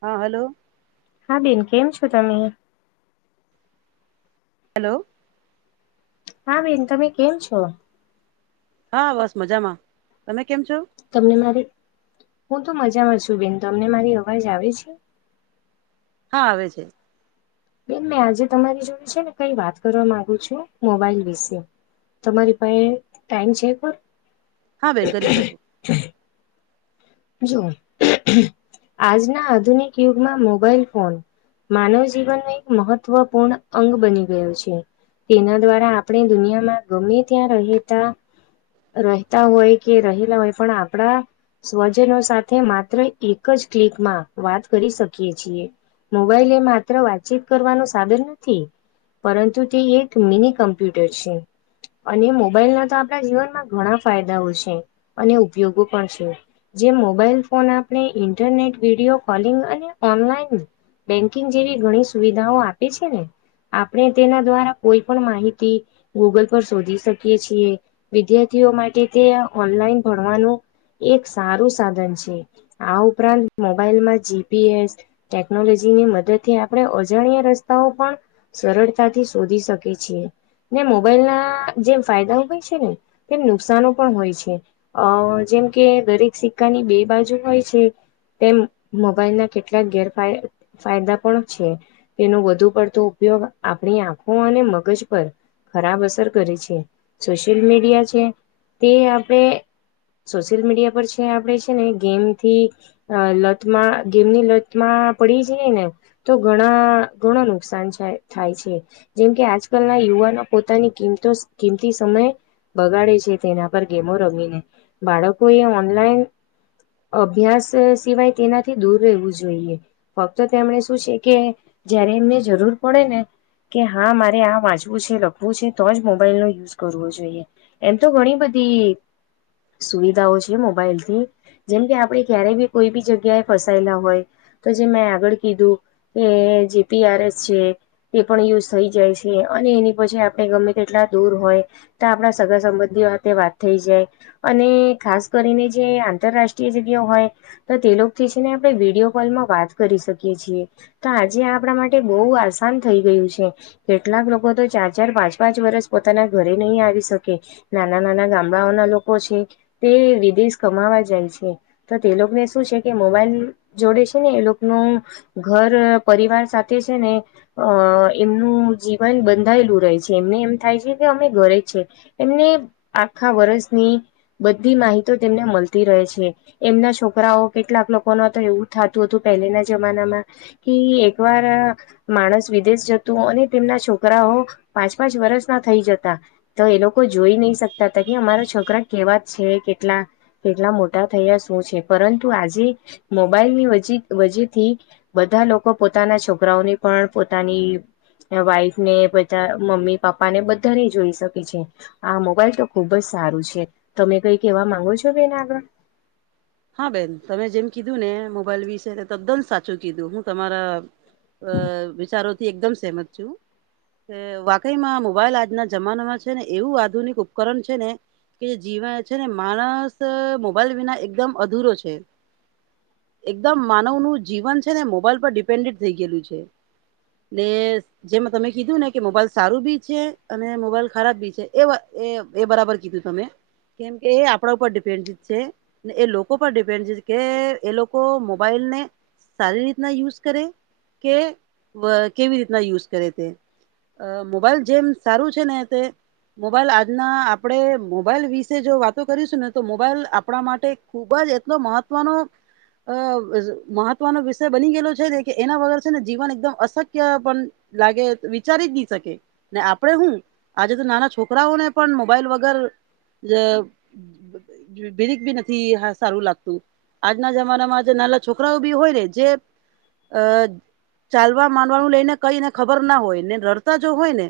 હા, હલો. હા, બેન કેમ છો તમે? હલો. હા, બેન તમે કેમ છો? હા, બસ મજામાં. તમે કેમ છો? તમને મારી, હું તો મજામાં છું બેન તમને મારી અવાજ આવે છે? હા, આવે છે. બેન મેં આજે તમારી જોડ છે ને કઈ વાત કરવા માગુ છું મોબાઈલ વિશે. તમારી પાહે ટાઈમ છે પર? હા, બેન કરી શકો. જો આજના આધુનિક યુગમાં મોબાઈલ ફોન માનવ જીવન ને એક મહત્વપૂર્ણ અંગ બની ગયો છે. તેના દ્વારા આપડે દુનિયામાં ગમે ત્યાં રહીએ તા રહેતા હોય કે રહેલા હોય પણ આપડા સ્વજનો સાથે માત્ર એક જ ક્લિક માં વાત કરી શકીએ છીએ. મોબાઈલ એ માત્ર વાતચીત કરવાનું સાધન નથી પરંતુ તે એક મિની કમ્પ્યુટર છે. અને મોબાઈલ ના તો આપડા જીવનમાં ઘણા ફાયદાઓ છે અને ઉપયોગો પણ છે. જે મોબાઈલ ફોન આપણે ઇન્ટરનેટ વિડીયો કોલિંગ અને ઓનલાઈન બેંકિંગ જેવી ઘણી સુવિધાઓ આપે છે ને આપણે તેના દ્વારા કોઈ પણ માહિતી ગૂગલ પર શોધી શકીએ છીએ. વિદ્યાર્થીઓ માટે તે ઓનલાઈન ભણવાનું એ એક સારું સાધન છે. આ ઉપરાંત મોબાઈલમાં જી પી એસ ટેકનોલોજી ની મદદ થી આપડે અજાણ્યા રસ્તાઓ પણ સરળતાથી શોધી શકે છીએ. ને મોબાઈલ ના જેમ ફાયદા હોય છે ને તેમ નુકસાનો પણ હોય છે. અહ જેમ કે દરેક સિક્કાની બે બાજુ હોય છે તેમ મોબાઈલ ના કેટલાક ગેરફાય ફાયદા પણ છે. તેનો વધુ પડતો ઉપયોગ આપણી આંખો અને મગજ પર ખરાબ અસર કરે છે. સોશિયલ મીડિયા છે તે આપે સોશિયલ મીડિયા પર છે આપડે છે ને ગેમથી અહ લતમાં ગેમની લત માં પડી જઈએ ને તો ઘણા ધણો નુકસાન ચાએ થાય છે. જેમકે આજકાલના યુવાનો પોતાની કિંમતો કિંમતી સમયે બગાડે છે તેના પર ગેમો રમીને. બાળકો એ ઓનલાઈન અભ્યાસ અહ સિવાય તેનાથી દૂર રહેવું જોઈએ. ફક્ત તેમણે શું છે કે જયારે એમને જરૂર પડે ને કે હા મારે આ વાંચવું છે લખવું છે તો જ મોબાઈલ નો યુઝ કરવો જોઈએ. એમ તો ઘણી બધી સુવિધાઓ છે મોબાઈલ થી. જેમ કે આપે ક્યારે બી કોઈ બી જગ્યા એ ફસાયેલા હોય તો જે મેં આગળ કીધું કે જે પી આર એસ છે તે પણ યુઝ થઈ જાય છે અને એની પછી આપણે ગમે તેટલા દૂર હોય તો આપણા સગા સંબંધીઓ સાથે વાત થઈ જાય અને ખાસ કરીને જે આંતરરાષ્ટ્રીય જગ્યા હોય તો તે લોકો જે છે ને આપણે વિડીયો કોલમાં વાત કરી શકીએ છીએ તો આજે આપણા માટે બહુ આસાન થઈ ગયું છે કેટલાક લોકો તો ચાર ચાર પાંચ પાંચ વર્ષ પોતાના ઘરે નહીં આવી શકે નાના નાના ગામડાઓના લોકો છે તે વિદેશ કમાવા જાય છે તો તે લોકોને શું છે કે મોબાઈલ જોડે છે ને એ લોકોનો ઘર પરિવાર સાથે છે ને અ એમનું જીવન બંધાયેલું રહે છે એમને એમ થાય છે કે અમે ઘરે છે એમને આખા વર્ષની બધી માહિતી તેમને મળતી રહે છે એમના છોકરાઓ કેટલાક લોકોનો હતો એવું થતું હતું પહેલાના જમાનામાં ક એક વાર માણસ વિદેશ જતું અને તેમના છોકરાઓ પાંચ પાંચ વર્ષના થઈ જતા તો એ લોકો જોઈ નહી શકતા હતા કે અમારા છોકરા કેવા છે કેટલા કેટલા મોટા થયા શું છે પરંતુ આજે મોબાઈલ ની વજી વજેથી બધા લોકો પોતાના છોકરાઓની પણ પોતાની વાઈફ ને બધા મમ્મી પાપા ને બધાને જોઈ શકે છે આ મોબાઈલ તો ખુબ જ સારું છે તમે કઈ કેવા માંગો છો બેન આગળ હા બેન તમે જેમ કીધું ને મોબાઈલ વિશે તદ્દન સાચું કીધું હું તમારા અ વિચારોથી એકદમ સહેમત છું વાકઈમાં મોબાઈલ આજના જમાનામાં છે ને એવું આધુનિક ઉપકરણ છે ને કે જે જીવન છે ને માણસ મોબાઈલ વિના એકદમ અધૂરો છે એકદમ માનવનું જીવન છે ને મોબાઈલ પર ડિપેન્ડેન્ટ થઈ ગયેલું છે [unintelligible] જેમાં તમે કીધું ને કે મોબાઈલ સારું બી છે અને મોબાઈલ ખરાબ બી છે એ વા એ એ બરાબર કીધું તમે કેમ કે એ આપણા ઉપર ડિપેન્ડ છે ને એ લોકો ર ડિપેન્ડ કે એ લોકો મોબાઈલ ને સારી રીતના યુઝ કરે કે કેવી રીતના યુઝ કરે તે અ મોબાઈલ જેમ સારું છે ને તે મોબાઈલ આજના આપણે મોબાઈલ વિશે જો વાતો કરીશું ને તો મોબાઈલ આપણા માટે ખુબ જ એટલો મહત્વનો અ મહત્વનો વિષય બની ગયેલો છે ને કે એના વગર છે ને જીવન એકદમ અશક્ય પણ લાગે વિચારી જ નઈ શકે ને આપણેે હું આજે તો નાના છોકરાઓને પણ મોબાઈલ વગર [unintelligible] થી સારું લાગતું આજના જમાનામાં જે નાના છોકરાઓ બી હોય ને જે અ ચાલવા માનવાનું લઈને કઈને ખબર ના હોય ને રડતા જો હોય ને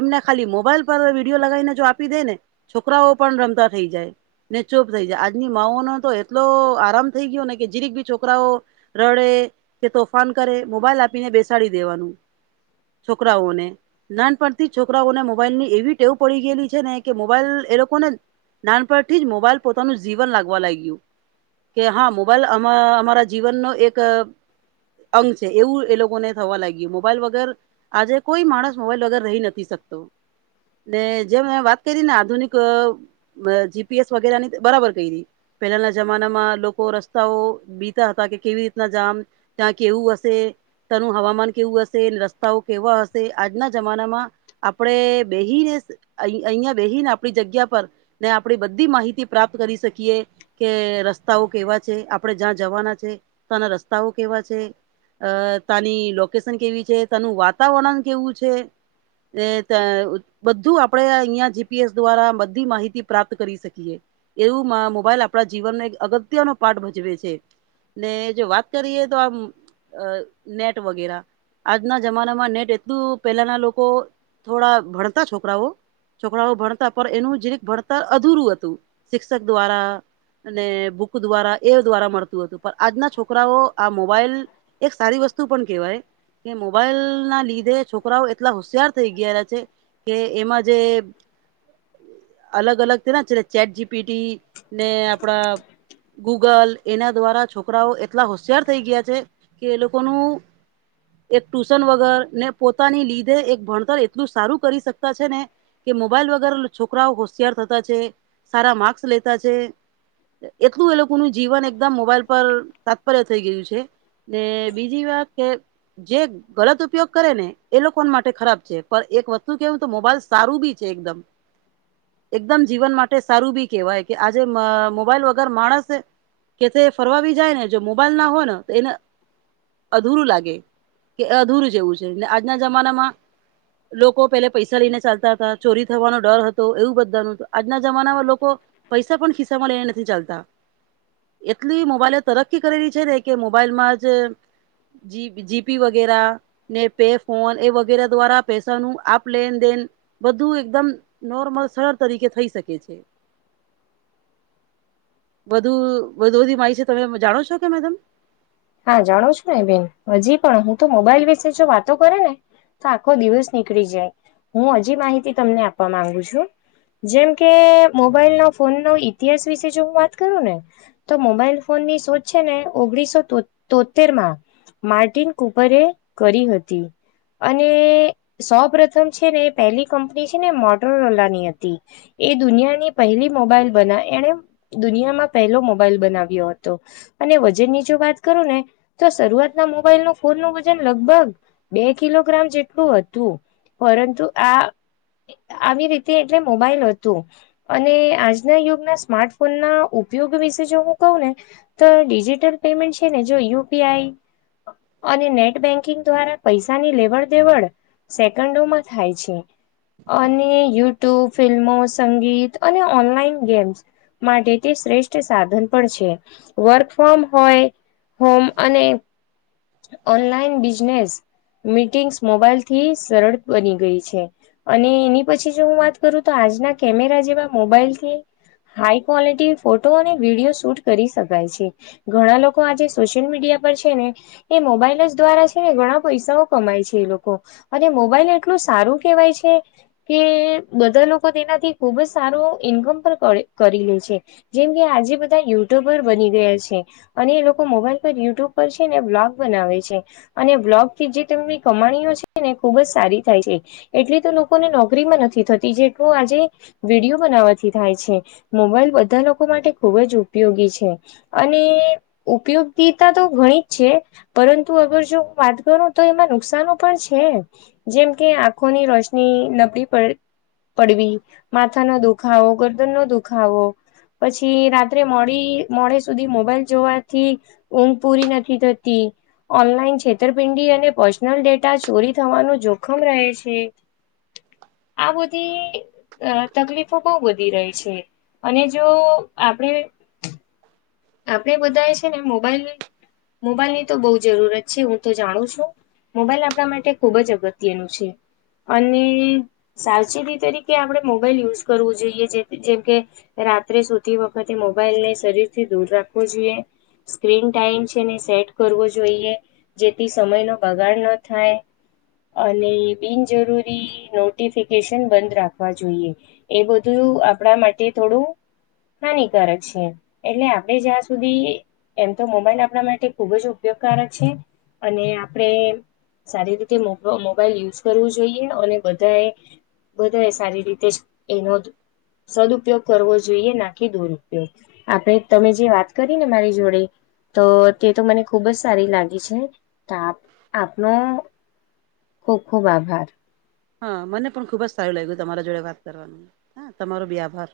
એમને ખાલી મોબાઈલ પર વિડીયો લગાવીને જો આપી દે ને છોકરાઓ પણ રમતા થઈ જાય ને ચોપ થઈ જાય આજની માઓ ન તો એટલો આરામ થઈ ગયો ને કે જીરીક બી છોકરાઓ રડે કે તોફાન કરે મોબાઈલ આપીને બેસાડી દેવાનું છોકરાઓને નાનપણ થી છોકરાઓને મોબાઈલ ની એવી ટેવ પડી ગયેલી છે ને કે મોબાઈલ એ લોકો ને નાનપણ થી જ મોબાઈલ પોતાનું જ જીવન લાગવા લાગ્યું કે હા મોબાઈલ અ અમારા જીવનનો એક અંગ છે એવું એ લોકોને થવા લાગ્યું મોબાઈલ વગર આજે કોઈ માણસ મોબાઈલ વગર રહી નથી શકતો ને જેમ મે વાત કરી ને આધુનિક જીપીએસ વગેરા ની બરાબર પહેલાના જમાનામાં લોકો રસ્તાઓ બીતા હતા કે કેવી રીતના જામ ત્યા કેવું અશે. તેનું હવામાન કેવું હશે? રસ્તાઓ કેવા હશે? આજના જમાનામાં આપડે બેહીને. અહિયાં વહીને, આપણી જગ્યા પર ને આપણી બધી માહિતી પ્રાપ્ત કરી શકીએ. કે રસ્તાઓ કેવા છે, આપણેે જ્યાં જવાના છે, ત્યાના રસ્તાઓ કેવા છે? અ તની લોકેશન કેવી છે? તેનું વાતાવરણ કેવું છે? એ તો. બધું આપડે અહિયાં જી. પી. એસ દ્વારા બધી માહિતી પ્રાપ્ત કરી શકીએ. એવું મોબાઈલ આપણા જીવનનો એક અગત્યનો પાર્ટ ભજવે છે. ને જો વાત કરીએ, તો આમ નેટ વગેરે. આજના જમાનામાં નેટ એટલું, પેલાના લોકો થોડા ભણતા છોકરાઓ. છોકરાઓ ભણતા પર એનું જેવી કે, ભણતર અધૂરું હતું, શિક્ષક દ્વારા. અને બુક દ્વારા એ દ્વારા મળતું હતું, પણ આજના છોકરાઓ આ મોબાઈલ એક સારી વસ્તુ પણ કેહેવાય. કે મોબાઈલ ના લીધે છોકરાઓ એટલા હોશિયાર થઇ ગયેલા છે. કે એમાં જે અલગ અલગ છે, ચેટ જી પી. ટી ને આપણા. ગૂગલ એના દ્વારા છોકરાઓ એટલા હોશિયાર થઈ ગયા છે, કે એ લોકોનું એક ટુશન વગર ને પોતાની લીધે એક ભણતર એટલું સારું કરી શકતા છે ને. કે મોબાઈલ વગર છોકરાઓ હોશિયાર થતા છે, સારા માર્ક્સ લેતા છે. એટલું એ લોકોનું જીવન એકદમ મોબાઈલ પર તાત્પર્ય થઈ ગયું છે. ને બીજી વાત કે જે ગલત ઉપયોગ કરે ને, એ લોકો માટે ખરાબ છે, પણ એક વસ્તુ કેવું તો મોબાઈલ સારું બી છે, એકદમ. હ. એકદમ, જીવન માટે સારું બી કેહેવાય કે, આજે મોબાઈલ વગર માણસ. કે તે ફરવા જાય ને, જો મોબાઈલ ના હોય ને, તો એને અધૂરું લાગે કે, અધૂરું જેવું છે, આજના જમાનામાં. લોકો પેલા પૈસા લઈને ચાલતા હતા, ચોરી થવાનો ડર હતો, એવું બધા ન આ ના જમાનામાં લોકો પૈસા પણ ખિસ્સા માં લઈને નથી ચાલતા. એટલી મોબાઈલે તરક્કી કરેલી છે ને, કે મોબાઈલમાં જ. જી, જી. પી વગેરા. ને પે-ફોન એ વગેરે દ્વારા પેસા નો આપ લે, દેન. બધું એકદમ નોર્મલ સરળ તરીકે થઈ શકે છે. વધુ વધુ બધી માહિતી છે, તમે જાણો છો કે મેડમ? હા, જાણો છું ને બેન, હજી પણ હું તો મોબાઈલ વિશે જો વાતો કરે ને. તો આખો દિવસ નીકળી જાય, હું હજી માહિતી તમને આપવા માંગુ છું. જેમ કે મોબાઈલ ના ફોન નો ઈતિહાસ વિશે જો હું વાત કરું ને. તો મોબાઈલ ફોન ની શોધ છે ને, ઓગણીસો. તોતેર માં માર્ટિન કુપરે કરી હતી. અને સૌ પ્રથમ છે ને, પહેલી કંપની છે ને, મોટરોલા ની હતી. એ દુનિયાની પહેલી મોબાઈલ બની, એણે દુનિયામાં પહેલો મોબાઈલ બનાવ્યો હતો. અને વજન ની જો વાત કરો ને, તો શરૂઆત ના મોબાઈલ ના ફોન નું વજન લગભગ બે કિલોગ્રામ જેટલું હતું, પરંતુ આ આવી રીતે એટલે મોબાઈલ હતું. અને આજના યુગના સ્માર્ટફોન ના ઉપયોગ વિશે જો હું કહું ને. તો ડિજિટલ પેમેન્ટ છે ને, જો યુ. પી. આઈ. અને નેટ બેન્કિંગ દ્વારા પૈસાની લેવડ-દેવડ. સેકન્ડો માં થાય છે. અને યુટ્યુબ, ફિલ્મો, સંગીત અને ઓનલાઈન ગેમ્સ. માટે તે શ્રેષ્ઠ સાધન પણ છે, વર્ક ફ્રોમ હોય. હોમ અને ઓનલાઈન બિઝનેસ મીટિંગ્સ મોબાઈલ થી સરળ બની ગઈ છે. અને એની પછી જો હું વાત કરું તો આજના કેમેરા જેવા મોબાઈલથી હાઈ ક્વોલિટી ફોટો અને વિડીિયો શૂટ કરી શકાય છે. ઘણા લોકો આજે સોશિયલ મીડિયા પર છે ને એ મોબાઈલ જ દ્વારા છે ને ઘણા પૈસાઓ કમાય છે એ લોકો અને મોબાઈલ એટલું સારું કેહેવાય છે. કે બધા લોકો તેનાથી ખુબ જ સારું ઈન્કમ પણ કરી લે છે. જેમ કે આજે બધા યુટ્યુબર બની ગયા છે અને એ લોકો મોબાઈલ પર યુટ્યુબ પર છે ને બ્લોગ બનાવે છે અને બ્લોગથી જે તની કમાણીઓ છે ને ખુબ જ સારી થાય છે. એટલી તો લોકોને નોકરીમાં નથી થતી જેટલું આજે વિડીિયો બનાવવાથી થાય છે મોબાઈલ બધા લોકો માટે ખુબ જ ઉપયોગી છે. અને ઉપયોગિતા તો ઘણી જ છે. પરંતુ અગર જો હું વાત કરું તો એમાં નુકસાનો પણ છે. જેમ કે આંખોની રોશની નબળી પડ પડવી માથા નો દુખાવો ગરદન નો દુખાવો પછી રાત્રે મોડી મોડે સુધી મોબાઈલ જોવાથી ઊંઘ પૂરી નથી થતી. ઓનલાઈન છેતરપિંડી અને પર્સનલ ડેટા ચોરી થવાનું જોખમ રહે છે. આ બધી અ તકલીફો બહ વધી રહી છે અને જો આપડે આપડે બધા છે ને મોબાઈલ મોબાઈલ ની તો બહુ જરૂરત છે હું તો જાણું છું. મોબાઈલ આપણા માટે ખૂબ જ અગત્યનું છે અને સાવચેતી તરીકે આપણે મોબાઈલ યુઝ કરવું જોઈએ જે જેમકે રાત્રે શોતી વખતે મોબાઈલ ને શરીર થી દૂર રાખવો જોઈએ સ્ક્રીન ટાઈમ છે ને સેટ કરવો જોઈએ. જેથી સમય નો બગાડ ન થાય. અને બિનજરૂરી નોટિફિકેશન બંધ રાખવા જોઈએ. એ બધું આપણા માટે થોડું હાનિકારક છે. એટલે આપણે જ્યાં સુધી એમ તો મોબાઈલ આપણા માટે ખુબ જ ઉપયોગકારક છે. અને આપડે સારી રીતે મો મોબાઈલ યુઝ કરવું જોઈએ અને બધાએ-' બધો એ સારી રીતે જ એનો જ સદઉપયોગ કરવો જોઈએ નાી દુરપયોગ આપણે તમે જે વાત કરી ને મારી જોડે તો તે તો મને ખુબ જ સારી લાગી છે તો આપનો ખૂબ ખૂબ આભાર. હા મને પણ ખુબ જ સારું લાગ્યું તમારા જોડે વાત કરવાનું હા તમારો બી આભાર